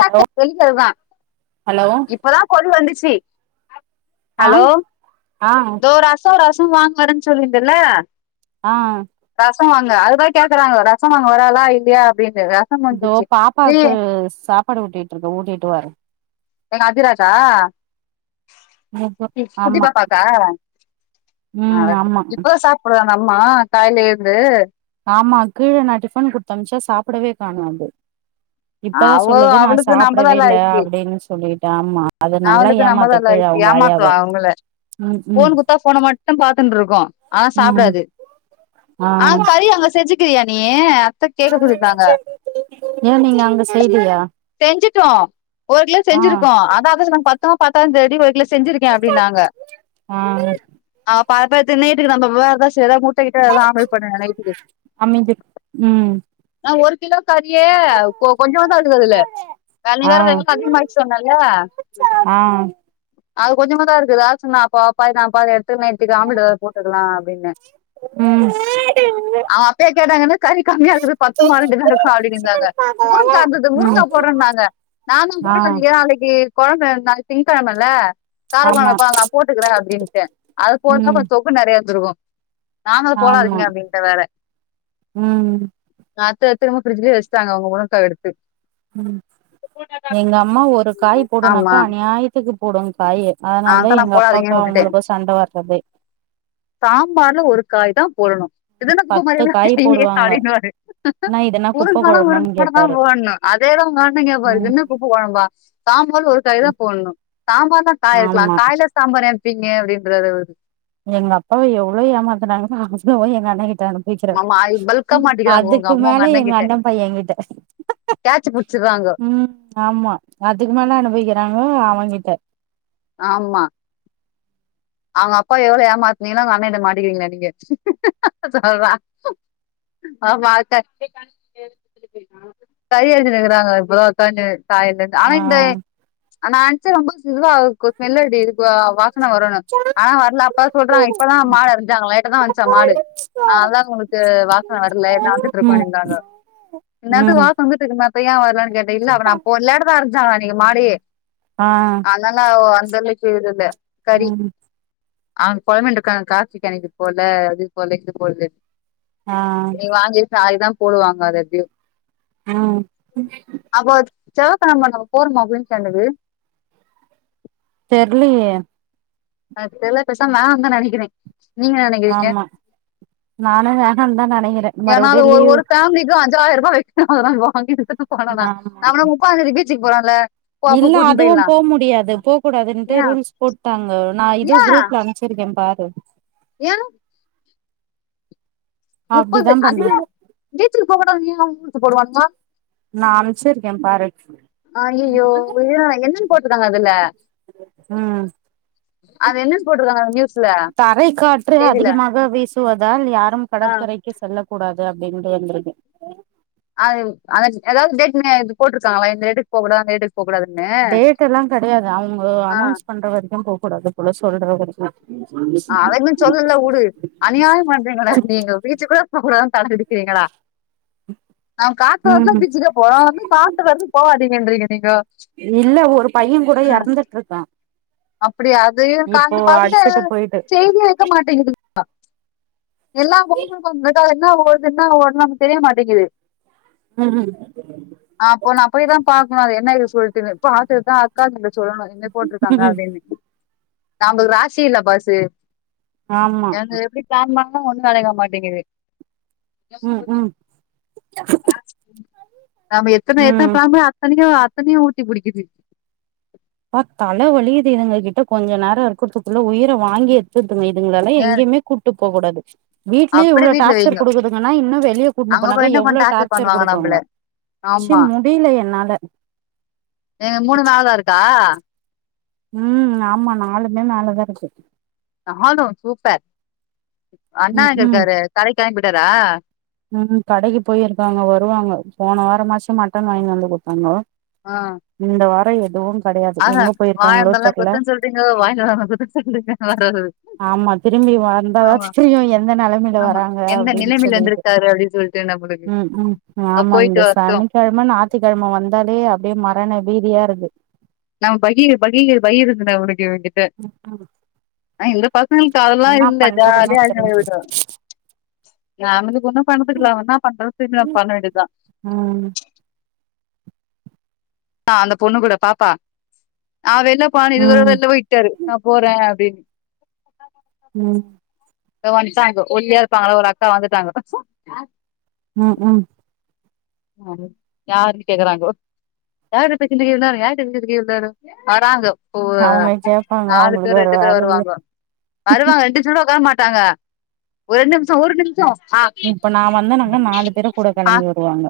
Hello train அதுதா hello இப்பதா பொருள் வந்துச்சி ஆ ஹலோ ஆ இதோ ரசோ ரசோ வாங்க வர்றேன் சொல்லிருந்தேல ஆ ரசோ வாங்க அதுதா கேக்குறாங்க ரசோ வாங்க வரலா இல்லயா அப்டின்னு இதோ பாப்பாவுக்கு சாப்பாடு ஊட்டிட்ருக்கே ஊட்டிட்டு வர்றே எங்க அதிராஜா ஆமா குட்டிபாப்பாக்கா ம் அடக் ஆமா இப்பதா சாப் டுதா அந்த அம்மா காலேல இருந்து ஆமா கீழ நா டிஃபன் குடுத்து அம்சே சாப்டவே காணோ அது இப்பதா அவ சொல்லுது நா அவளுக்கு சாப்டவே நம்மதான் இல்ல லாய்க்கு அப்டின்னு சொல்லிட்டு ஆமா அது நல்லா அவளுக்கு நம்மதான் ஏமாத்த கீழ லாய்க்கு அவங்க ஆயாவ ம் ம் ஃபோன மட்டு பாத்துன்ருக்கு ஆனா ம் சாப்டாது ஆ கறி அங்க செஞ்சி கிரியா நீ அத்தை கேட்க சொல்லிருக்காங்க ஏ நீங்க அங்க செய்லியா செஞ்சிட்டோ ஒரு கிலோ ஆ செஞ்சிருக்கோ அதா அதா சொன்னாங்க பத்துமோ பத்தாதான்னு தெரில ஒரு கிலோ செஞ்சிருக் கே அப்டின்னாங்க ஆ ஆ பாப்பே தின்னுட்டுருக்கு நம்ம வேற தா செய் எதா இருந்தாலு முட்ட கிட்ட எதா ஆம்லேட் பண்ணுங்க நைட்டுக்கு அமைதி ம் ஏ ஒரு கிலோ கறியே கொ கொஞ்சோனுதா இருக்குது அதுல தண்ணி ஆ வேற வேல அதிகமாயிருச்சி சொன்னல்ல ஆ ஆ அது கொஞ்சமாதா இருக்குது யாரு சொன்னா அப்போ அப்பா அப்பா எடுத்துகின்னு நைட்டுக்கு ஆம்டேல்டு எதானு போட்டுக்கலா அப்டின்னே ம் அவங்க அப்பயே கேட்டாங்கன்னா என்னது கறி கம்மியா இருக்து பத்து மா ரெண்டு பேருக்கு அப்டின் இருந்தாங்க முருங்கா இருந்தது ம் முருங்கா போட்றே னாங்க நா தா ஆ போடாதீங்க நாளைக்கி கொழம்ப நாளைக்கி திங்க்கெழமல்ல காரைக்கொழம்பு ஆமா வைப்பே நா போட்டுக்கிறே அப்டின்னுட்டே அது போட்டுருந்தா ம் கொஞ்சோ தொக்கு நெறையா வந்துருக்கு நா தா ஆமா போடாதீங்க அப்டின்ட்டே வேற ம் அத்த எடுத்துனு போய் பிரிட்ஜ் குள்ளயே வச்சுட்டாங்க அவுங்க முருங்காய எடுத்து ம் எங்க அம்மா ஒரு காயி ஆமா போடுனாக்கா அநியாயத்துக்கு போடும் காய அதனால தா அதான் எங்க நான் அப் போடாதீங்கன்னு பாக்கும் விட்டுட்டேன் அவங்களுக்கும் சண்ட வர்றதே சாம்பார்ல ஒரு காய் தா போடணு இது என்னா குப்ப பத்து மாரியே வே கே காய் போடுவாங்க அப்டின்னுவாரு என்னா இதுன்னா குப்ப முருங்க்காலா விட [inaudible] கொழம்பான்னு மட்டு தா கேப்பாரு போடணு அதேதா பொலம்பின்னு இருப்பாரு பாரு இது ம் என்ன குப்ப கொழம்பா சாம்பார்ல ஒரு காயி தா போடணு சாம்பார்லா காய் இருக்கலா ஆமா காய்ல சாம்பார் எனைப்பீங்க அப்டின்றாரு அவரு எங்க அப்பாவ எவ்ளோ ஏமாத்தனாங்க பா அவ்ளோ வாயி எங்க அண்ண கிட்ட அனுப வக்கிற ஆமா பல்கா மாட்டிக்கிறாங்க உங்க அதுக்கு அம்மா உங்க மேல எங்க அண்ண பையன் எங்கிட்ட கேச்சி புடிச்சராங்கோ ஆமா அதுக்கு மேல அனுபவிக்கிறாங்க அவன்கிட்ட ஆமா அவுங்க அப்பா எவ்ளோ ஏமாத்தினீங்களோ அவுங்க அண்ணா கிட்ட வந்து மாட்டிக்கிறீங்காளாட்டுகிது சொல்றா ஆமா [inaudible] கரி வச்சி செஞ்சிகிறாங்க இப்பதா ஒக்காந்து காய் இல்லன் ஆ ஆனா இந்த நா நென்ச்சே ரொம்ப சுதுவா கு ஸ்மெல் அடிக்குது குவ வாசன வருன்னு ஆனா வர்ல அப்ப சொல்றாங்க இப்பதா மாடு அறிஞ்சாங்களா லேட்டா தா வண்ச்சா மாடு அதா உங்களுக்கு வாசன வர்ல இல்லனா வந்துட்டு இருக்கோ ம் அப்டின்றாங்கோ இன்னாத்துக்கு ம் வாசன வந்துட்ருக்குமே இப்ப ஏன் வர்லன் கேட்ட இல்ல அப்ப நா போ லேட்டா தா அறிஞ்சாங்களா இன்னைக்கு மாடயே ஆ ஆனல்லா ஓ அந்தலவுக்கு இது இல்ல கறி ம் அவங்க பொலம்பின்ட்டுருக்காங்க காசி கெளம்பி போல அது போல இது போடலன்னு ஆ நீ வாங்கி ச இதா போடுவாங்க அத எப்டியு ம் அப்போ செவ்வா கெழம நம்ப போறோமா புதன் கேண்டது தெர்லயே அது தெர்ல பேசாமா வேனா தா நெனைக்கிறே நீங்க என்ன நெனைக்கிறீங்க ஆமா நானு வேனாந்தா நெனைக்கிற ஏன்னா அது மருபிடியு ஒரு லீவு ஒரு ஃபேமிலிக்கு அஞ்சாயிர ரூபா வச்சினுக்கிறோ வாங்கி குடுத்துட்டு போனானா ஆமா நம்மளா முப்பாந்தேதிக்கு பீச்சிக்கு போறோல்ல இல்ல அதுவு போ முடியாது போ கூடாதுன்ட்டு ஏன் ரூல்ஸ் போட்டாங்க நா இதுவு குரூப்ல அ ம்சிருக்கே பாரு யான் முப்பது அப்டிதா அது பண்ணு ஏ பீச்சிக்கு போகக்கூடாதுன் ஏ ரூல்ஸ் போடுவானுங்க நா அம்ச்சிருக்கே பாரு ஆ அய்யயோ இது என்னாடா என்னான்னு போட்டுருக்காங்க அதுல ம் அது என்னான் போட்டுருக்காங்க அந்த நியூஸ்ல தரை காற்று செய்தியில அதிகமாக வீசுவதால் யாரும் ஆ, கடற்கரை க்கு செல்லக் கூடாது அப்டின்ட்டு வந்துருக்கு அது அது எதாவது டேட் மே போட்டுருக்காங்களா இந்த டேட்டுக்கு போ கூடாது அந்த டேட்டுக்கு போக கூடாதுன்னு டேட் எல்லாம் கெடையாது அவங்க ஆ, அனௌன்ஸ் பண்ற வரைக்கும் போ கூடாது போல சொல்ற வரை ஆ அத இன்னும் சொல்லல உடு அநியாயம் பண்றீங்களே நீங்க பீச்சிக்கு போக்கூடாதுன்ட்டாங்கனா விட்ருவீங்களா ஆ காத்து வாங்கதா ம் பீச்சிக்கே போறோம் அங்க காத்து வருது போகவாதீங்கன்றீங்க நீங்கோ இல்ல ஒரு பையன் கூட எறந்துட்டுருக்கா அப்டியா அதேய காத்து பாத்துட்டு போயிட்டு செய்தியே வெக்க மாட்டேங்குதுங்க எல்லா பொங்க கொட்ட எதா என்ன ஓடுது என்ன ஓடுது நமக்கு தெரிய மாட்டேங்குது ம்‌ ம் அப்ப நா போய் தா பாக்கணும் அது என்ன ரிசல்ட்டுனு பாத்துட்டுதா அக்காகிட்ட சொல்லணும் இந்தமார் போட்ருக்காங்க ம் நாங்க ராசி இல்ல பாசு ஆமா எனக்கு எப்டி பிளான் பண்ணோ ஒன்னு நடக்க மாட்டேங்குது ம் ம் நாம எத்தன எத்தன ம் பாமே பண்ணியு அத்தனையும் ஊத்தி குடிக்குது ப்பா தலை வலிகுது இதுங்க கிட்ட கொஞ்ச நேரம் இருக்கதுக்குள்ள உயிர வாங்கி எடுத்துருதுங்க இதுங்கலல்லா அ எங்கேயுமே கூட்டு போ கூடாது வீட்லயே அப்டியே இவ்ளோ வீட்ல டார்ச்சர் வைங்க குடுக்குதுங்கன்னா இன்னு வெளிய கூட்டுட்டு அங்க போய் போனாக்கா இன்னு கொஞ்ச எவ்ளோ டார்ச்சர் பண்ணுவாங்க நம்பள குடுக்குங்க ஆமா முடில என்னால ஏங்க மூணு நாளா இருக்கா ம் ஆமா நாலுமே மேலதா இருக்கு நாளும் சூப்பர் அண்ணா ம் எங்க ம் இருக்காரு கடைக் கெளம்பிட்டாரா ம் கடைக்கு போயிருக்காங்க வருவாங்க போன வார மாச்சும் மட்டன் வாங்கி வந்து குடுத்தாங்கோ ஆ இந்த வாரோ எதுவும் ஆஹா வாய்ந்தரல்ல குத்தம் சொல்றீங்கோ வாய்ன்ட்டு வரலனா குத்தம் சொல்றீங்கோ வராரு ஆமா திரும்பி வந்தாதா தெரியும் எந்த நெலமையில ஆமா. வராங்க எந்த அப்டின்னு நிலைமையில சொல்லிட்டு இருந்திருக்காரு அப்டின்னு சொல்லிட்டு நம்மளுக்கு. ம் ம் ம் அ ஆமா போயிட்டு இந்த வரட்டும். சனிக்கெழம ஞாயித்திக்கெழம வந்தாலே அப்டியே மரண பீதியா இருக்கு நா பகீ பகீர் பகீர்ந்துன்டா உனக்கு இவங்கிட்ட ம் ம். ஆ பசங்களுக்கு அதெல்லா என்னா இல்ல பண்றதுன்னே ஜாலியா தெரியல விடு நா வந்து ஒன்னு பண்ணதுக்கில்ல என்னா பன்றதுனு தெர்ல பண்ண வேண்டியதுதா ம் ஆ அந்த பொண்ணு கூட பாப்பா ந வெளிலபோன இது ஒருரதல்ல ம் வெளில போய்ட்டாரு நா போறே அப்டின் ம் தோ வந்துட்டாங்க ஒல்லியா இருப்பாங்களா ஒரு அக்கா வந்துட்டாங்க ம் ம் சரி யாருனு கேக்குறாங்கோ யாரிட்ட பேசிகிட்டு இருந்த இவ்ள் நேரோ யார் கிட்ட பேசிகிட்டு இருந்த இவள நேரோ வராங்கோ ஒ அவங்க கேப்பாங்க நாலு அவங்களுக்கு பேர் வேற ரெண்டு பேரும் வேல இல்ல வருவாங்க வருவாங்க ரெண்டு சூட உக்கார மாட்டாங்க ரெண்டு நிமிஷம் ஒரு நிமிஷம் ஆ ஆ போவாங்க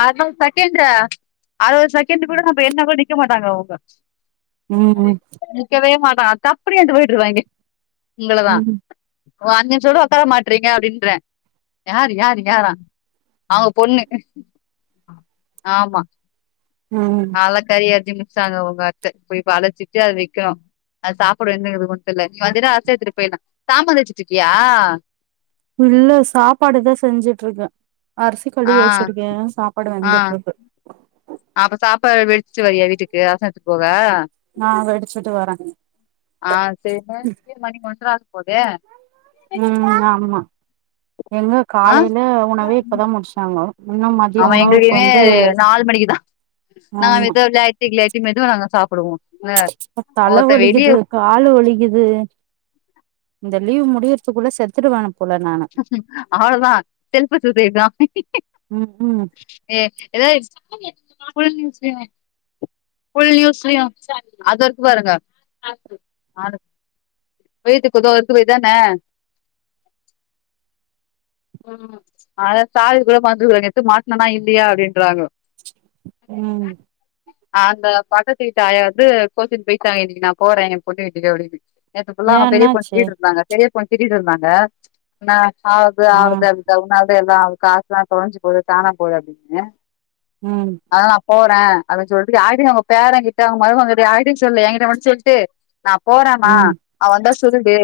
அறுபது செகண்டு அறுபது செகண்ட் கூட நம்ம என்னா கூட நிக்க மாட்டாங்க அவுங்க ஆது ம் நிக்கவே மாட்டா தப்புன்ட்டு ஏந்து போயிட்டு இருப்பாங்க உங்களதா ம் வாங்கனு சொல்றே உக்கார மாட்டேகீறீங்க அப்டின்றே யாரு யாரு யாரா அவுங்க பொண்ணு ஆமா ம் இப்பதா கறி அரிஞ்சி முச்சாங்க ஒங்க அத்த போய் அலச்சிட்டு அத வெக்கினு அது சாப்ட என்னங்கது கூட தெல்ல நீ வந்தினா அலசி எத்துட்டு போயிட்லா சாம தேச்சுட்டுருக்கியா இல்ல சாப்பாடுதா செஞ்சுட்டு இருக்கஅரிசி கழி ஆ வச்சிருக்கே சாப்பாடு ஆ வெந்துட்ருக்கு அப்ப சாப்பாடு வடிச்சிட்டு வரியா வீட்டுக்கு ரச எத்து போவ நா வடிச்சுட்டு வர ஆ செரிங்க இப்பே மணி ஒன்ற ஆக போதே ம் ஆமா எங்க ஆ காலைல உணவே இப்பதா முடிச்சாங்கோ இன்னு மதிய ஆமா உணவுக்கு வந்து நா ஆமா எது விளாட்டி கிளாட்டி மெதுவ வாங்க சாப்டுவோ தல வலிக்குது காலு வலிக்கிது இந்த லீவ் முடியறதுக்குள்ள செத்துடுவே அவ்ளதா செல்ஃபு சூசைட் தா ம் ம் ஏ ஏதாவது சத்தோ கேட்டுதுமா கொழந்தய வச்சிட்டு ஃபுல் நியூஸ்லியு அதோ இருக்கு பாருங்க வெயிட்டுக்குதோ இருக்கு இதான அத சால் கூட [unintelligible] எத்து மாட்னன்னா இல்லயா அப்டின்றாங்கோ ம் அந்த பக்கத்து வீட்டு ஆயா வந்து கோச்சினு போயிச்சா இன்னிக்கி நா போற ஏ பொண்ணு வீட்டுக்கு அப்டினு நேத்து ஃபுல்லா ஏ அவுங்க பெரிய பொண் என்னாச்சு திட்டிட் இருந்தாங்க பெரிய பொண்ண திட்டிட் இருந்தாங்க நா சாவதா ஆ ஆவுது உன்னால தா எல்லா காசுலா தொலஞ்சு போது கானா போது அப்டின்னு ம் அதனால நா போற அப்டின் சொல்ட்டு யார்ட்டியு சொல்ல அவுங்க பேரங் கிட்ட அவுங்க மருமககிட்ட யார்ட்டியு சொல்ல எங்கிட்ட மட்டு சொல்ட்டு நா போறேமா ம் அவ வந்தா சொல்டு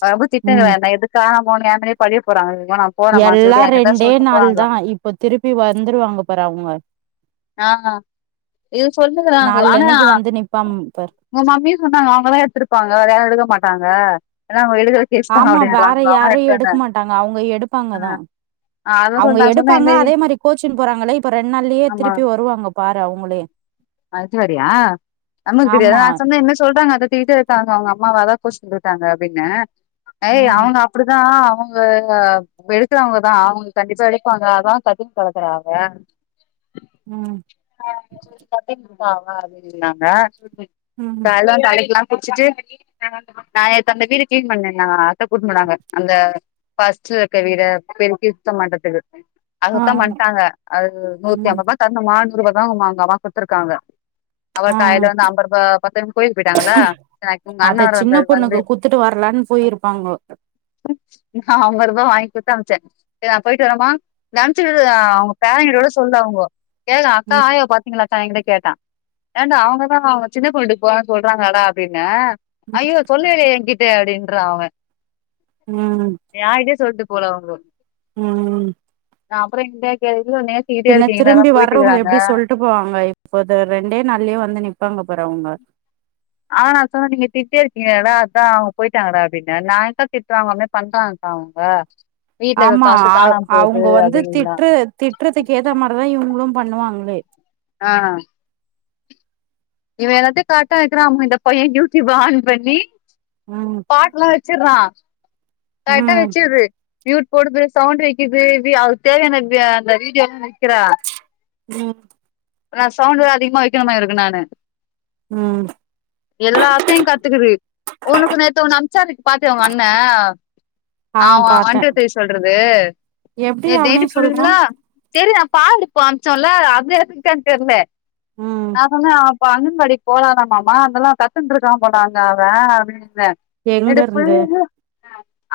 அவ ரொம்ப திட்றா ம் என்ன எது காண போன்னே ஏ மேலே பழிய போறாங்க வேணா போறேம்மான்னு எல்லா சொல்லிட்டு என்கிட்ட ரெண்டே சொல்ட்டு நாள் தா இப்போ திருப்பி வந்துருவாங்க பாரு அவுங்க ஆ இது சொல்னுகிறாங்கோ ஆனா பம்ப்பர் உங்க மம்மியு சொன்னாங்க அவுங்கதா எடுத்திருப்பாங்க வேற யாரு எடுக்க மாட்டாங்க ஏனா அவுங்க எடுக்கிற கேஸ் தா ஆமா வேற அப்டின்றாங்க அவங்க யார்ரையு எடுத்தாங்க எடுக்க மாட்டாங்க அவுங்க எடுப்பாங்கதா ஆ அதா அவுங்க சொல் நா சொன்னே இது எடுப்பாங்க அதே மாரி கோச்சின் போறாங்களே இப்ப ரெண்ட் நாள்லயே ஆமா திருப்பி வருவாங்க பாரு அவுங்களே அது வேறயா நமக்கு தெரியாது ஆமா நா சொன்ன என்ன சொல்றாங்க அத தூயிட்டு டாங்க அவுங்க அம்மாவதா கோச்சின் போய்ட்டாங்க அப்டின்ன ஏய் ம் அவுங்க அப்டிதா அவுங்க அவுங்க எடுக்கறவங்கதா அவுங்க கண்டிப்பா எடுப்பாங்க அதா கத்தின் கடக்குறா அவ ம் [inaudible] கத்தின் இருக்காங்க அப்டின்னாங்க ம் கால்ல தலைக்லா குள்ச்சிட்டு நா இப்ப அந்த வீடு கிளீன் பன்னன்னா அத்த கூட் போனாங்க அந்த ஃபஸ்ட்ல இருக்க வீட பெருக்கி சுத்த பன்றத்துக்கு அது ஆ சுத்த பண்ட்டாங்க அது நூத்தி ம் ஐம்பது ரூபா தர்னுமா நூறுபாதா அவுங்க அம்மா குத்துருக்காங்க அவரு ஆ கைல வந்து ஐம்பது ரூபா பத்தன் கோய்லுக்கு போயிட்டாங்களா [unintelligible] ஒங்க அண்ண அத வேற வந்தாரு வந்து தாங்கோ நா ஐம்பது ருபா வாங்கி குத்து அம்ச்ச செரி நா போயிட்டு வரமா நென்ச்சுகிட்டு அவுங்க பேரங்கிட் கூட சொல்ல அவுங்கோ கேக்கா அக்கா ம் ஆய்யா பாத் தா ஏங்கிட்ட கேட்டா ஏண்டா அவுங்கதா அவுங்க சின்ன பொண்ணூட்டுக்கு போறன் சொல்றாங்களடா அப்டின்ன ம் ஐயோ சொல்லவே இல்லே ஏங் கிட்ட அப்டின்றா அவ ம் யார்டியு சொல்டு போல அவுங்கோ ம் அ அப்புறோ இந்த க இதுல நேத் பின்ன திரும்பி வர்றவங்க எப்பிடி சொல்ட்டு போவாங்கே இப்போது ரெண்டே நாள்யே வந்து நிப்பாங்க பாரு அவுங்க ஆனா சொன்ன நீங்க திட்டே இருக்கீங்கடா அதா அவுங்க போயிட்டாங்கடா அப்பிடின்ன நான் எங்க்கா திட்ரே அவுங்க அந்மேரி பண்றாங்க்கா அவுங்க ஆமா அவ் அவுங்கோ வந்து அப்டின்னா திட்டுற திட்டறதுக்கு ஏத்தே மாரிதா இவுங்களு பண்ணுவாங்களே ஆ இவே எல்லாத்தையு கரட்டா வைக்கிறா அவே இந்த பைய டியூடியூப்ப ஆன் பண்ணி ம் பாட்ல்லா வச்சிர்றா கரெக்டா ம் வச்சிர்து மியூட் போடுது சவுண்ட் வைக்கிது விஅதுக்கு தேவையான வ் அந்த வீடியோலா வைக்கிறா ம் நா சவுண்ட் தா அதிகமா வைக்கணுமா இருக்கு நானு ம் எல்லாத்தையு கத்துக்குது உனக்கு நேத்து ஒன்னு அம்ச்சாரு பாத்தியா உங்க அண்ண ஆ ஆமா ஒன் பாத்தே டு த்ரீ சொல்றது எப்டி நேத்து அவனே நைட்டு சொல்றா ஃபுல்லா செரி நா பால்டிப்போ அம்ச்சோம்லே அதுருக்கா தெர்லே ம் நா சொன்ன அ இப்போ அங்கன்வாடிக்கு போலானாமாமமா அதெல்லா கத்துன்ட்டுருக்கா போல அங்க அவு அப்டின்னே எங்க நைட் ஃபுல் இருந்து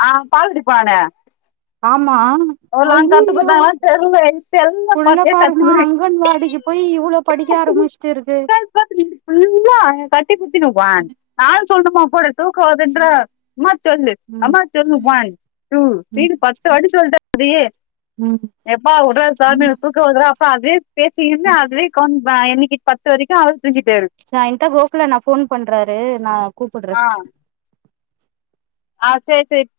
ஆ பால்வடி போனானே ஆமா ஒரு நாள் கத்து அய்யய்யோ கொடுத்தாங்களான்னு தெர்ல செல்ல புள்ளா பாத்தே பாருமா கத்துவே அங்கன்வாடிக்கி போய் இவ்ளோ படிக்க ஆரம்பிச்சுட்டுருக்கு இன்னைக்கி ஃபுல்லா கட்டி புடிச்சுன்னுப்பா நா சொல்லணுமா தூக்கோ வருதுன்றே அம்மா சொல்லு ம் அம்மா சொல்லு ஒன் டு த்ரீயின் பத்து வாட்டி சொல்லிட்டே அதேயே ம் எப்பா உட்ரா சாமி தூக்கோ வருதுலே அப்பே அதயே ம் பேசின்ன அதுவே கௌன் என்னிட்டு பத்து வரைக்கு அவரு துங்கிடாரு ச ஏன்ட்டே கோகுலண்ணா ஃபோன் பண்றாரு நா கூப்பிட்றே ஆ ஆ செர் செரி